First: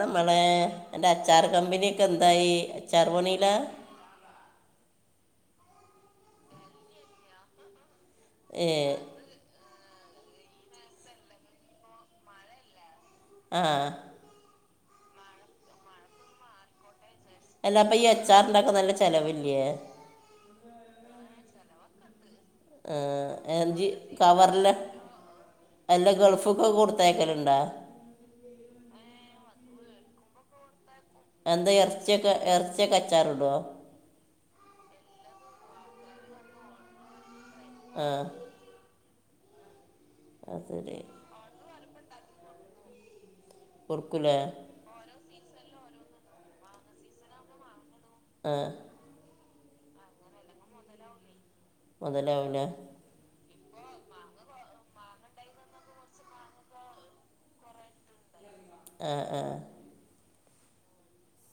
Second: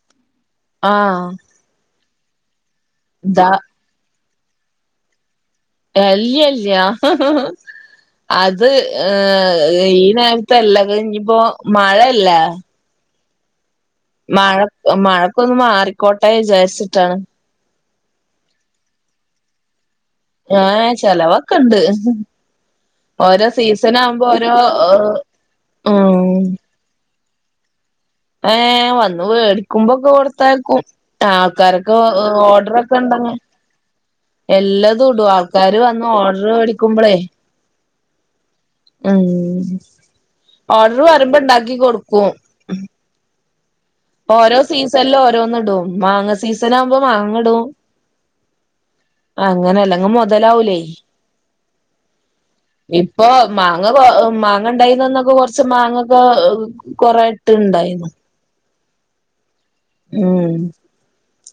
നമ്മളേ അന്റെ ആഹ് അച്ചാർ കമ്പനിയൊക്കെന്തായി അച്ചാർ ദാ പണീലാ? [unintelligible] ഏ അത് ഏഹ് ഏഹ് ഈ നേരത്തെല്ലാം കഴിഞ്ഞ്പ്പോ മഴെല്ലേ ആഹ് മഴ മഴക്കൊന്ന് മാറിക്കോട്ടെ വിചാരിച്ചിട്ടാണ് അല്ല അപ്പൊ ഈ അച്ചാർ ഇണ്ടാക്കാൻ നല്ല ചെലവില്ലേ ആഹ് ചെലവൊക്കെണ്ട് ഓരോ ആദ്യം എഞ്ചി സീസൺ ആവുമ്പോ ഓരോ കവറിലാ അല്ല ഉം ഗൾഫിക്ക് കൊടുത്ത ത്തയക്കലുണ്ടോ ഏഹ് വന്ന് വേടിക്കുമ്പോക്കെ കൊട്ത്തയക്കും ആ എന്താ ആൾക്കാരൊക്കെ ഇറച്ചിയൊക്കെ ഓർഡറൊക്കെ ഇറച്ചിയൊക്കെ ഉണ്ടെങ്കിൽ അച്ചാറിടുമോ എല്ലാതും ഇടും ആൾക്കാര് വന്ന് ഓർഡർ വേടിക്കുമ്പളേ ആഹ് ഉം അത് ശരി ഓർഡർ വരുമ്പോ ഇണ്ടാക്കി കൊടുക്കും കുറുക്കൂലേ ഓരോ സീസണിലും ഓരോന്ന് ഇടും മാങ്ങ സീസൺ ആവുമ്പോ മാങ്ങ ഇടും ആഹ് അങ്ങനെ അല്ലെങ് മുതലാവൂലേ മുതലാവുല്ല ഇപ്പൊ മാങ്ങ മാങ്ങ ഉണ്ടായിന്നന്നൊക്കെ കുറച്ച് മാങ്ങൊക്കെ കൊറെ ഇട്ട് ഇണ്ടായി ആഹ് ആഹ് ഉം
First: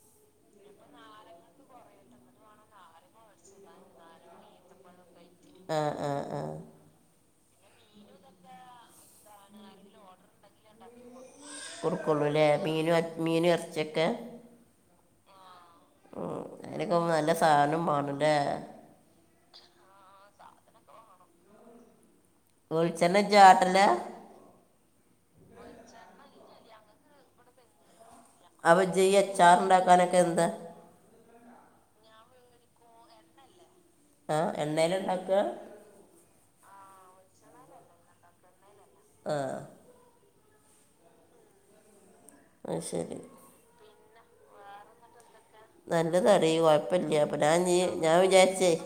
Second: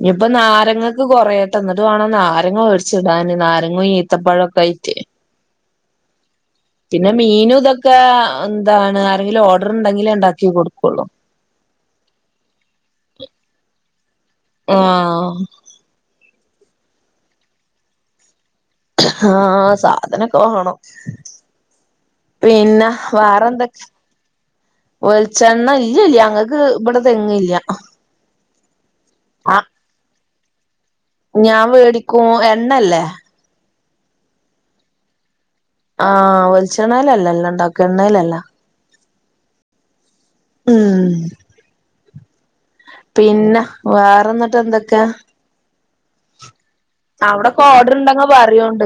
ഇനിപ്പൊ നാരങ്ങക്ക് കൊറയട്ടെ എന്ന്ട്ട് വേണം നാരങ്ങ മേ ച്ചിടാന് നാരങ്ങും ഈത്തപ്പഴൊക്കെ ആയിട്ട് ആഹ് ആഹ് ആഹ് പിന്നെ മീനും ഇതൊക്കെ എന്താണ് ആരെങ്കിലും ഓർഡർ ഉണ്ടെങ്കിലേ ഇണ്ടാക്കി കൊടുക്കുള്ളൂ കൊടുക്കുള്ളൂല്ലേ മീന മീനും ഇറച്ചൊക്കെ ആഹ് ഉം അനക്കെ നല്ല സാനം വേണല്ലേ ആഹ് സാധനൊക്കെ വാണം പിന്നെ വെളിച്ചെണ്ണ വാറെ എന്തൊക്കെ ചാട്ടല്ലേ വളിച്ചെണ്ണ ഇല്ലല്ല അങ്ങക്ക് ഇവിടെ തെങ്ങില്ല്യാ അവ ജ്യ അച്ചാറുണ്ടാക്കാനൊക്കെ എന്താ ഞാൻ വേടിക്കും എണ്ണല്ലേ ആഹ് എണ്ണയിലിണ്ടാക്ക ആഹ് വെളിച്ചെണ്ണഴിലല്ലല്ലോ ഇണ്ടാക്ക എണ്ണഴിലല്ല ആഹ് ഉം അത് ശരി പിന്നെ വാറേ ന്നട്ട് എന്തൊക്കെ നല്ലതാടി കൊഴപ്പല്ല അപ്പൊ ഞാൻ അവിടൊക്കെ നീ ഓർഡർ ഞാൻ ഉണ്ടെങ്കി വിചാരിച്ചേ പറയോണ്ട്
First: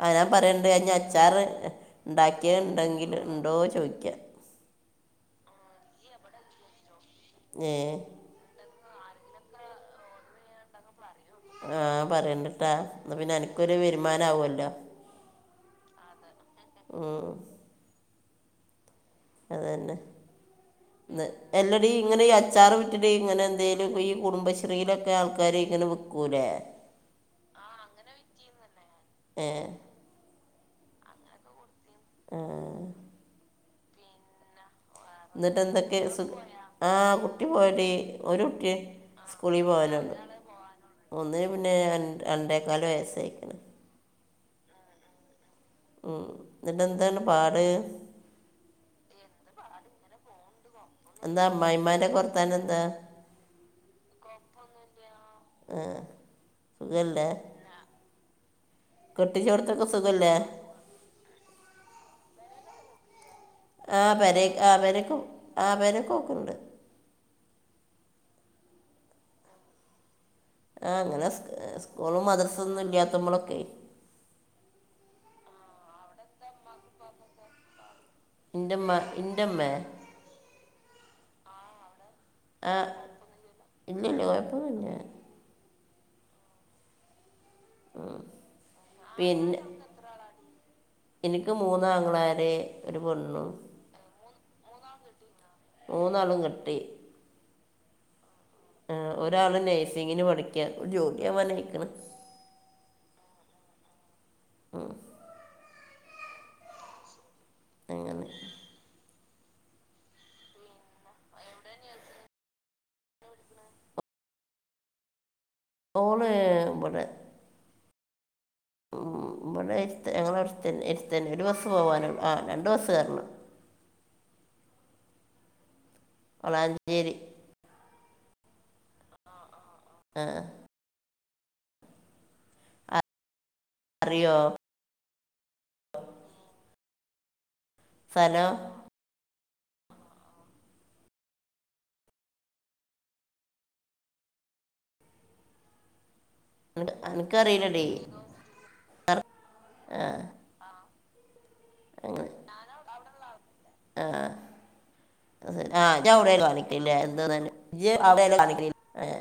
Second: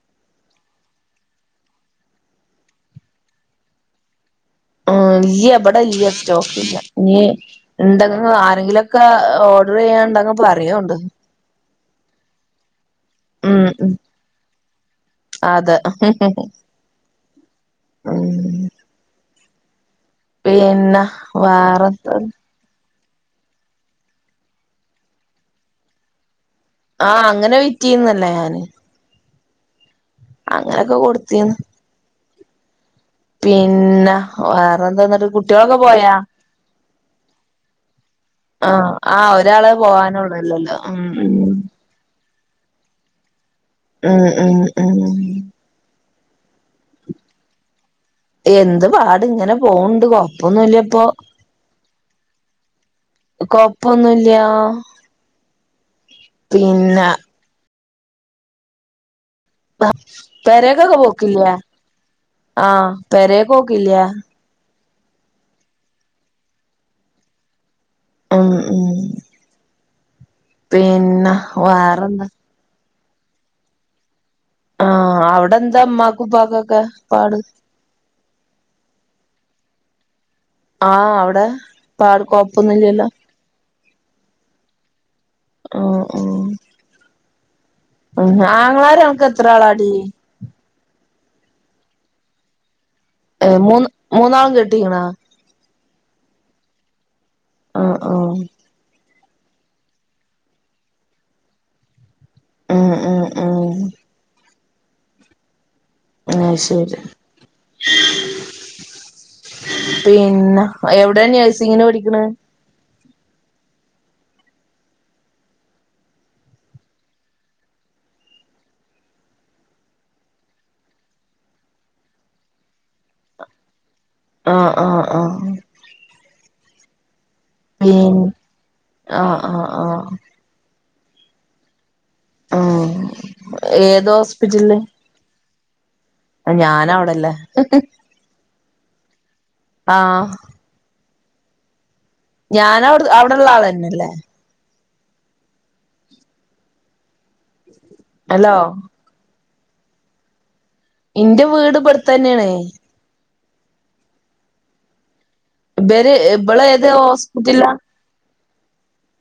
ആ ഞാൻ പറയണ്ട് ഞ്ഞ അച്ചാറ് ഇണ്ടാക്കിയ ഇണ്ടെങ്കി ഉണ്ടോ ചോഴിക്ക ആഹ് ഇല്ല്യ വടെ ഇല്ല്യട്ടൊ ഞ് ഏ [unintelligible] ആരെങ്കിലൊ ക്ക ഓർഡർ ചെയ്യാൻ ണ്ടങ്ക് പറയോണ്ട് ആ പറയണ്ട്ട്ടാ പിന്നെ ഉം അൻക്കൊരു ഉം വരുമാനം ആവൊല്ലോ അതെ ഉം ഉം അതന്നെ പിന്നെ എല്ലടി വേറെന്താ ഇങ്ങനെ എ അച്ചാറ് വിറ്റിട്ട് ഇങ്ങനെ എന്തേലും ഈ കുടുംബശ്രീയിലൊക്കെ ആൾക്കാര് ഇങ്ങനെ വിക്കൂലേ ആ അങ്ങനെ വിറ്റീര്ന്നല്ലേ ഞാന് ഏഹ് അങ്ങനോക്കെ കൊടുത്തീന്ന് ആ ആ പിന്നെ വേറെന്താന്നട്ട് എന്നിട്ട് കുട്ട്യാളൊക്കെ എന്തൊക്കെ പോയാ സു ആ കുട്ടി പോയടീ ഒരു കുട്ടി ആഹ് ആഹ് സ്കൂളി ഒരാളെ പോവല്ണ്ട് പോവാനുള്ളൂല്ലല്ലോ ഉം ഉം ഒന്ന്ന് പിന്നെ ഞൻ രണ്ടേക്കാല് വയസായിക്ക്ണ് ഉം ഉം ഉം ഉം ന്നട്ടന്താണ് പാട് എന്ത് പാട് ങ്ങനെ പോവ്ണ്ട് കൊയപ്പൊന്നുല്ല പ്പൊ എന്താ അമ്മായിമാരെ കുറത്താൻ എന്താ കൊയപ്പൊന്നുല്ല്യ ആ സുഖല്ലേ കെട്ടിച്ചോട്ത്ത് പെരെക്കൊക്കെ പോക്കില്ല്യെ ആ പെരെ പോക്കില്ല്യെ പെരെക്ക് ആ പേരെക്കൊവും ആ പെരെക്കൊക്കുണ്ട് ഉം ഉം ആ അങ്ങന പിന്നെ സ് സ്കൂളും വേറെന്താ മദ്രസൊന്നുല്ല്യാത്തപ്പൊളൊക്കെയ് ആ അവ്ടെന്താ മ്മാക്കും പ്പാക്കൊക്കെ പാട് ന്റമ്മാ ന്റമ്മെ ആ അവടെ പാട് ആ കൊയപ്പൊന്നുല്ല്യല്ലോ ഇല്ലില്ല കുഴപ്പമൊന്നുമില്ല ആ ആ ഉം ആങ്ങളാര് അൻക്ക് എത്രാളാടീ ഇൻക്ക് മൂന്നാങ്ങളാര് ഒരു പെണ്ണും ഏഹ് മൂന്ന് മൂന്നാളും കെട്ടീക്ക്ണോ മൂന്നാളും കെട്ടി ആ ആഹ് ആ ഒരാള് നഴ്സിങ്ങിന് പഠിക്ക്യ ജോലിയാവാനയിക്ക്‌ണ് ഉം ഉം ഉം ഉം ആ ശരി എങ്ങനെ പിന്നെ എവ്ടെ നഴ്സിങ്ങിന് പഠിക്ക്‌ണെ ഓള് ഇബടെ ഉം ഇവടര്ത്ത് [unintelligible] എര്ത്തന്നെ ഒരു ബസ്സ് പോവാനോള്ളൂ ആ രണ്ട് ബസ്സ് കേർണം ആഹ് ആഹ് ആഹ് വളാഞ്ചേരി പി ആഹ് ആഹ് ആഹ് ആഹ് ആഹ് ആ, ഏത് അറിയോ ഹോസ്പിറ്റല്ല്? ഞാനവടെല്ലേ. ഫലോ ആഹ് ഞാനവട് അവടെള്ള ആളന്നെല്ലേ. അൻക്കറിലടീ ഹലോ ആഹ് ഇന്റെ വീട് [unintelligible] ഇബടത്തന്നെയാണ് അവടള്ള ആളും ആഹ് ആഹ് ഇജ് ഇബര് അഔടെ ഇബള് ഏത് കാണിക്ക്ല്ലേ ഹോസ്പിറ്റലാ [unintelligible] ഏഹ്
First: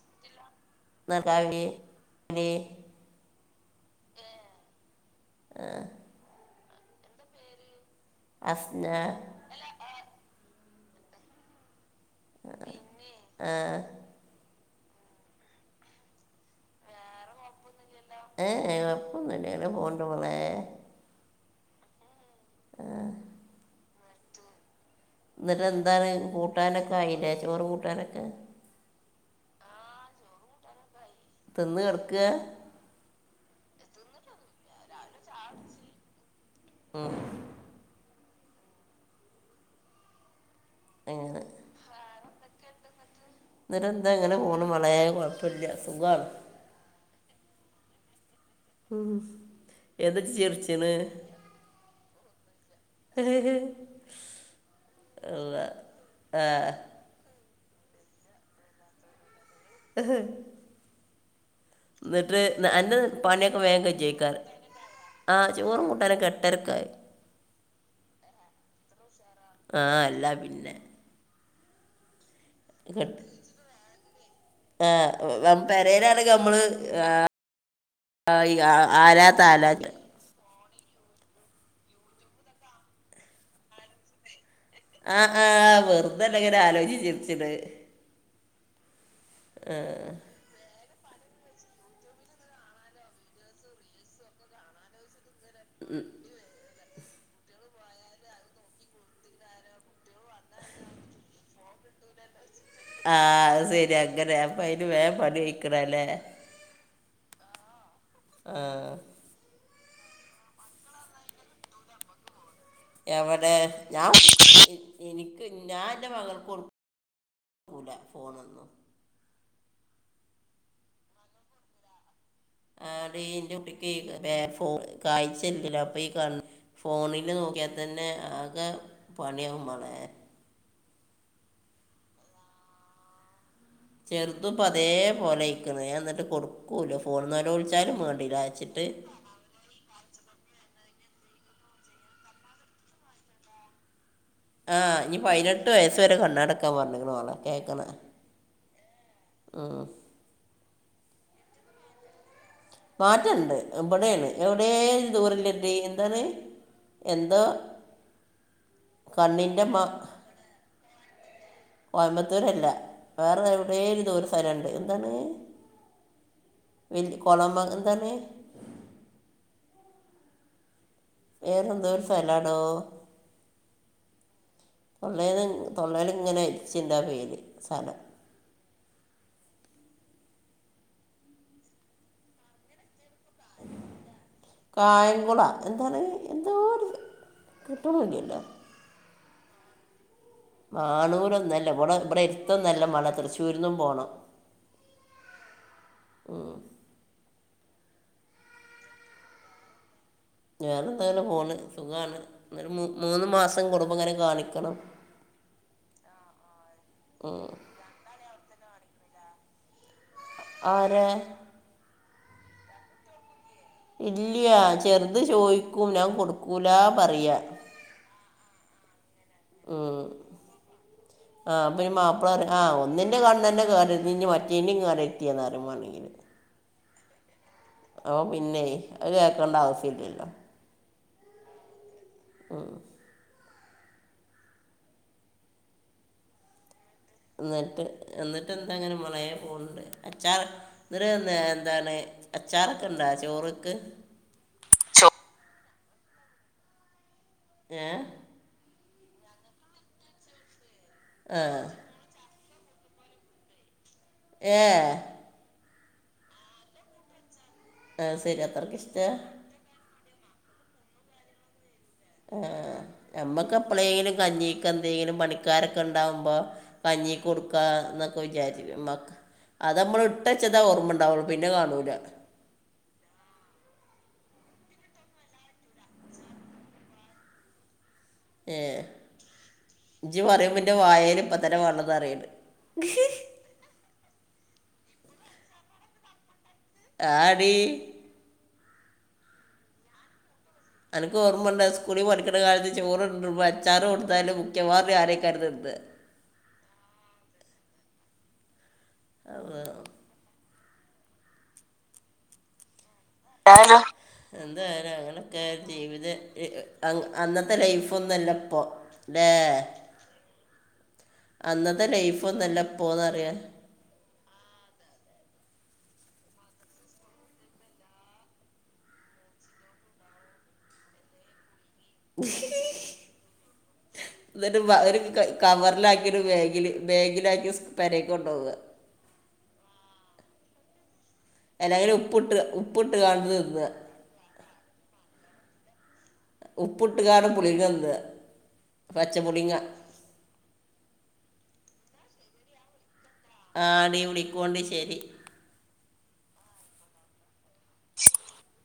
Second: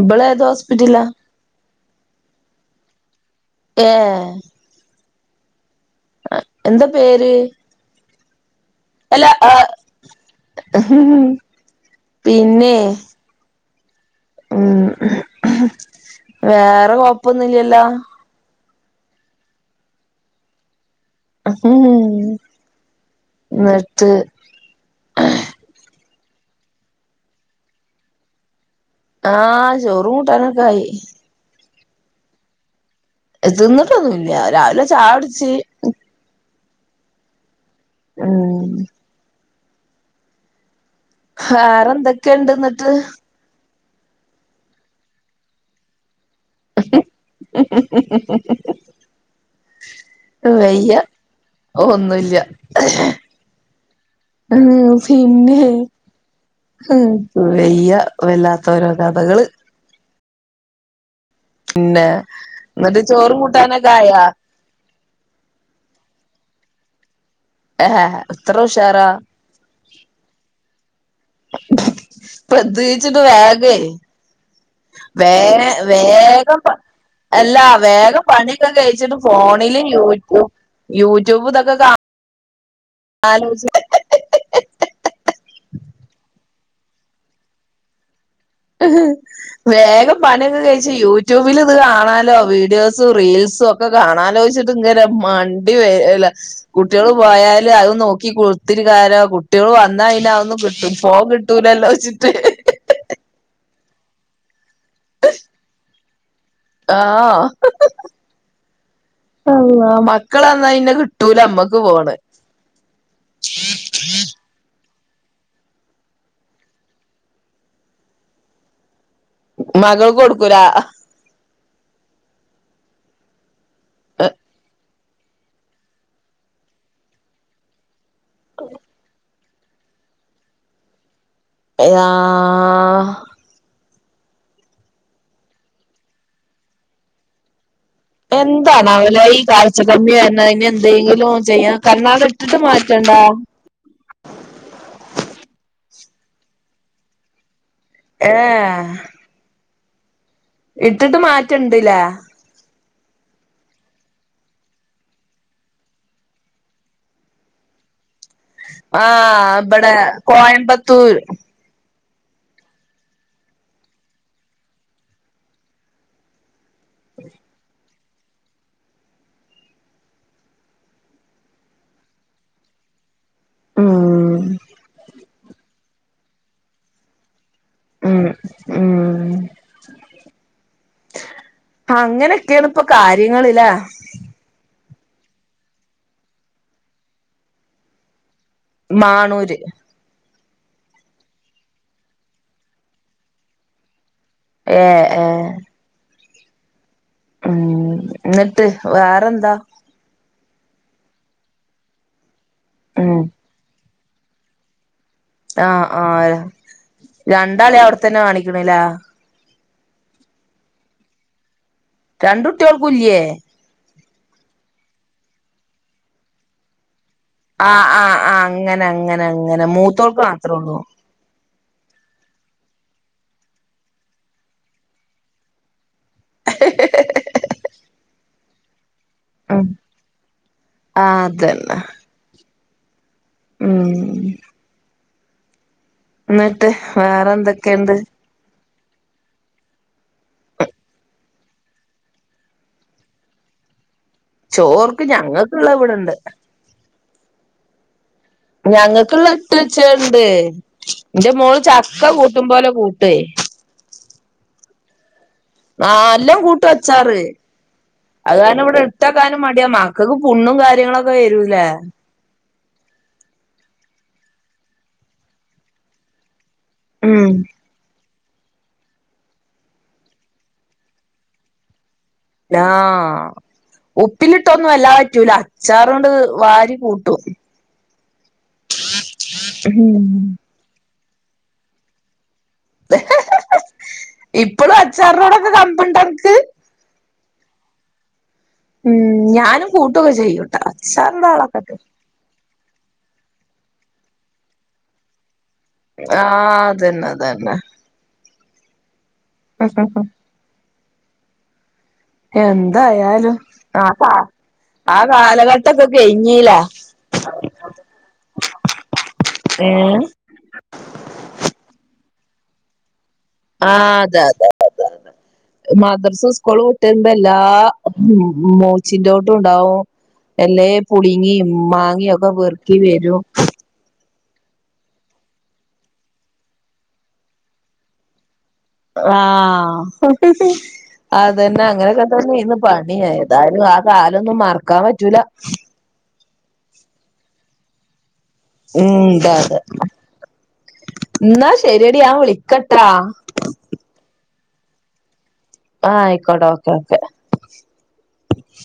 ഇബള് ഏത് ഹോസ്പിറ്റലാ? ചായ കുടി [unintelligible] പേ ആഹ് എന്താ പേര്? അസ്നാ ആഹ് പിന്നെ ആഹ് ഉം വേറെ കൊഴപ്പൊന്നില്ല്യല്ലോ? ഏഹ് ഏഹ് കൊഴപ്പന്നുല്ല ഇങ്ങനെ പോക്ണ്ട് ളേ. ന്ന്ട്ട് ന്ന്ട്ട് എന്താണ് കൂട്ടാനക്കെ ആയില്ലേ ചോറ് കൂട്ടാനക്കെ? ആഹ് ചോറും കൂട്ടാനൊക്ക ആയി. തിന്ന് കെട്ക്കാ? തിന്ന്ട്ടൊന്നുല്ല്യ രാവിലെ ചായ ട്ച്ച്. [unintelligible] [unintelligible] അങ്ങനെ വേറെ എന്തൊക്കെണ്ട് ന്ന്ട്ട്? ന്ന്ട്ട് എന്താ ഇങ്ങനെ പോണുമ്മളേ കൊഴപ്പല്ല്യ സുഖാണ്. ഹ് ഹ് ഹ് ഹ് ഉം എന്താജ് ചിർചിണ്? ഓഹ് ഒന്നുല്ല ഉം പിന്നെ. ആഹ് ഇൻക്ക് വയ്യ വല്ലാത്തോരോ കഥകള്. ഹ് ഹ് പിന്നെ ന്ന്ട്ട് അന്റെ എന്നിട്ട് ചോറും പണിക്കെ വേം കൂട്ടാനൊക്കെ ആയാ കെജേജക്കാരം? ആഹ് ചോറും കൂട്ടാനൊക്കെ എട്ടരക്കായി. എഹ് ഹാ ഇത്ര ഉഷാറാ ആഹ് എല്ല പിന്നെ. പ്രത്യേകിച്ചിട്ട് കെട്ട്- വേഗേ ആ വേം നം- പെരയിലാണെങ്കിൽ നമ്മൾ വേഗം പ എല്ല വേഗം പണിയൊക്കെ കഴ്ച്ചിട്ട് ആരാ താലാ ഫോണില് യൂട്യൂ യൂട്യൂബ് ഇതൊക്കെ കാ ആലോച ആഹ് ആഹ് വെർതല്ല ങ്ങനെ ആലോച്ച് ചിർച്ച്ണേ. വേഗം പണിയൊക്കെ കയ് ച്ച് യൂട്യൂബ്ൽ ഇത് കാണാലോ വീഡിയോസും റീൽസും ഒക്കെ കാണാലോ ച്ചിട്ട് ഇങ്ങനെ മൺ [unintelligible] കുട്ട്യള് പോയാല് അത് നോക്കി കുത്തിരികാലോ കു കുട്ട്യൾ വന്നാ പിന്നെ അഹന്നും കിട്ടും ഫോൺ കിട്ടൂലല്ലോച്ചിട്ട് ആഹ് അത് സര്യ. ങ്ങനെ അപ്പ അയിന് വേം പണി കഴിക്ക്ണാല്ലേ? ആഹ് ആ അള്ളാ മക്കളെന്നഴ്ന് കിട്ടൂലമ്മക്ക് ഫോണ് എവിടെ ഞാൻ എനിക്ക് ഞാൻ എൻ്റെ മകൾക്ക് കൊടു ക്കുല ഫോണൊന്നും മകൾക്കുകൊടുക്കൂലാ ആടീ ന്റെ കുട്ടിക്ക് വേ ഫോ കാഴ്ചയില്ലല്ലോ അപ്പൊ ഈ കണ്ണ് ഫോണില് നോക്കിയാതന്നെ ആകെ പണിയാവും മളെ അതാ ചെറുതുപ്പം അതേപോലെ ആയിക്കുണു ഞാൻ എന്നിട്ട് കൊടുക്കൂലാ ഫോണ് നെലോളിച്ചാലും വേണ്ട എന്താനാവലെ ഈ കാലത്ത് ഴ്ച്ച കമ്മിയായിരുന്നു അഴ്ന് എന്തെങ്കിലും ചെയ്യാ കണ്ണാടി ഇട്ടിട്ട് മാറ്റൊണ്ടാ ആ ഇനി പൈനെട്ട് വയസ്സുവരെ കണ്ണാടിക്കാൻ പറഞ്ഞേക്കണുമാളേ കേക്കണ് ഏ ആ ഉം ഇട്ടിട്ട് മാറ്റണ്ട്ല്ലേ മാറ്റണ്ട് ഇബ്ടേണ് എവിടെയേ ദൂറല്ലത് എന്താത് എന്തോ ആ കണ്ണിൻ്റെ ഇബ്ടെ മ കോയമ്പത്തൂര് കോയമ്പത്തൂരല്ല വേറെ എവിടേ ദൂരെസ്ഥലൊണ്ട് എന്താണ് വലൃ കൊളംമ്പങ്കരെ വേറെന്തോ ഒരു സ്ഥലാടോ ഉം തൊള്ളേല് തൊള്ളേല് ഇങ്ങനെ ഇരിച്ചണ്ടാ ആ പേര് സ്ഥലം ഉം ഉം അങ്ങനെ അങ്ങനെയാണ് ഇപ്പ കാര്യങ്ങള് ല്ലേ കായംകുളാ എന്താണ് എന്തോ ഒരു കിട്ടണുഇല്ലല്ലോ മാണൂര് മാണൂരോന്നും അല്ല ഇവിടെ ഇവിടെ അടുത്തൊന്നല്ല മളെ തൃശ്ശൂരിന്നും പോണം എ ഏ ഉം ഉം എന്നിട്ട് വേറെന്താ വേറെന്താ ഇങ്ങനെപോണ് സുഖാണ് ഇനി ഒരു മു ഉം മൂന്നുമാസം കുടുമ്പോ ഇങ്ങനെ കാണിക്കണം ആ ആ ര രണ്ടാളേയും അവിടെത്തന്നെ കാണിക്കണേല്ലേ ആരെ രണ്ടു കുട്ടിയോൾക്കും ഇല്ലേ ഇല്ലാ ചെറുതുചോയിക്കും ഞാൻ കൊടുക്കൂലാ പറയാ ആ ആ ആ അങ്ങനെ അങ്ങനെ അങ്ങനെ ഉം. മൂത്തോൾക്ക് മാത്രം ഒള്ളൂ ആ അപ്പം ഇനി മാപ്പ്ള പറയും ആ ഒന്നിൻ്റെ കണ്ണുതന്നെ കരഞ്ഞ് ഇനി മറ്റേൻ്റയും കറക്റ്റ് ചെയ്യുന്നറയും വാണെങ്കില് ഹ് ഹ് ഹാ ഹാ ഹാ ഓ പിന്നെ അതുകേക്കണ്ട ആവശ്യമില്ലല്ലോ ആ അതന്നെ ഉം ഉം എന്നിട്ട് വേറെ എന്തൊക്കെയുണ്ട് എന്നിട്ടിങ്ങനെ മളെ പോണുണ്ട് അച്ചാറ് ഇന്നൊരു നേ എന്താണ് അച്ചാറൊക്കെ ഉണ്ടാ ചോറുക്ക് ചോറുക്ക് ഞങ്ങക്കുള്ള ഇവിടൊണ്ട് ഏ ഞങ്ങക്കുള്ള ഇട്ട് വെച്ചൊണ്ട് ആ എന്റെമോള് ചക്കകൂട്ടും പോലെ കൂട്ടെ ഏ ആഹ് നല്ലോം കൂട്ടും അച്ചാറ് ആ അത് ശരി കാരണം അത്രക്ക് ഇവിടെ ഇഷ്ടം ഇട്ടെക്കാനും മ ല്ലാ മക്കക്ക് പുണ്ണും കാര്യങ്ങളോക്കെ വരൂലേ ആഹ് ഞമ്മക്ക് എപ്പളേലും കഞ്ഞിക്കെന്തേലും പണിക്കാരൊക്കെ ഇണ്ടാവുമ്പോ കഞ്ഞീക്ക് ഉം കൊടുക്കാന്ന് വിചാരിച്ച് മ്മക് അത് നമ്മള് ഇട്ടച്ചതാ ഓർമ്മണ്ടാവൊള്ളൂ പിന്നെ കാണൂല ആഹ് ഉപ്പിലിട്ടൊന്നും വല്ലാതെ പറ്റൂല അച്ചാറൊണ്ട് വാരി കൂ കോഫി ഏഹ് ഇജ്ജ് പറയുമ്പോ ഇൻ്റെ വായേല് ഇപ്പത്തന്നെ വള്ളം നെറയാണ് ഇപ്പളും അച്ചാറിനോടൊക്കെ കമ്പണ്ടോ അൻക്ക് ആഹ് ടീ ഉം ഞാനും കൂട്ടൊക്കെ ചെയ്യും അനക്ക് ഓർമണ്ടോ സ്കൂളി പഠിക് ക്ക്ണ കാലത്ത് ചോറോണ്ടരുമ്പോ അച്ചാറ് കൊണ്ട്ത്താല് മിക്കവാറും ഞാനേക്കാരം തിന്നാ ആഹ് അതന്നെ അതന്നെ [unintelligible] എന്തായാലും ആ കാ എന്തായാലും അങ്ങനൊക്കെ ജീവിത എ കഴിഞ്ഞീലാ അ അന്നത്തെ ലൈഫോന്നുല്ല ഇപ്പൊ ല്ലേ ഏഹ് അന്നത്തെ ലൈഫോന്നുല്ല ഇപ്പോന്നറ്യാ ആഹ് അതെ അതെ അതെ മദ്റസും സ്കൂള് വിട്ട് വര്മ്പോ എല്ലാ മു മൂച്ചിന്റോട്ടുണ്ടാവും എല്ലേ പുളിങ്ങിം മാങ്ങിയൊക്കെ പെറ്ക്കി വെരും ഇന്നെട്ട് മ ഒര് കൈ കവർലാക്ക്യോര് ബാഗിൽ ബേഗിലാക്കി സ് പേരേക്ക് കൊണ്ടോവാ ആഹ് അതന്നെ അല്ലെങ്കിൽ അങ്ങനെയൊക്കെ ഉപ്പിട്ട് തന്നെന്നു പണി ഉപ്പിട്ട് കാണ്ട് ഏതായാലും തിന്നുക ആ കാലൊന്നും മറ്ക്കാൻ പറ്റൂല ഉപ്പ്ട്ട്ക്കാണ്ട് പുളിങ്ങന്നാ ഉം അതെ ഇന്നാ ശെരിയടീ ഞാൻ വിളിക്കട്ടോ ആഹ് ടീ വിളിക്കോണ്ടി ശരി ആഹ് ആയിക്കോട്ടെ ഓക്കെ ഓക്കെ ചിലിം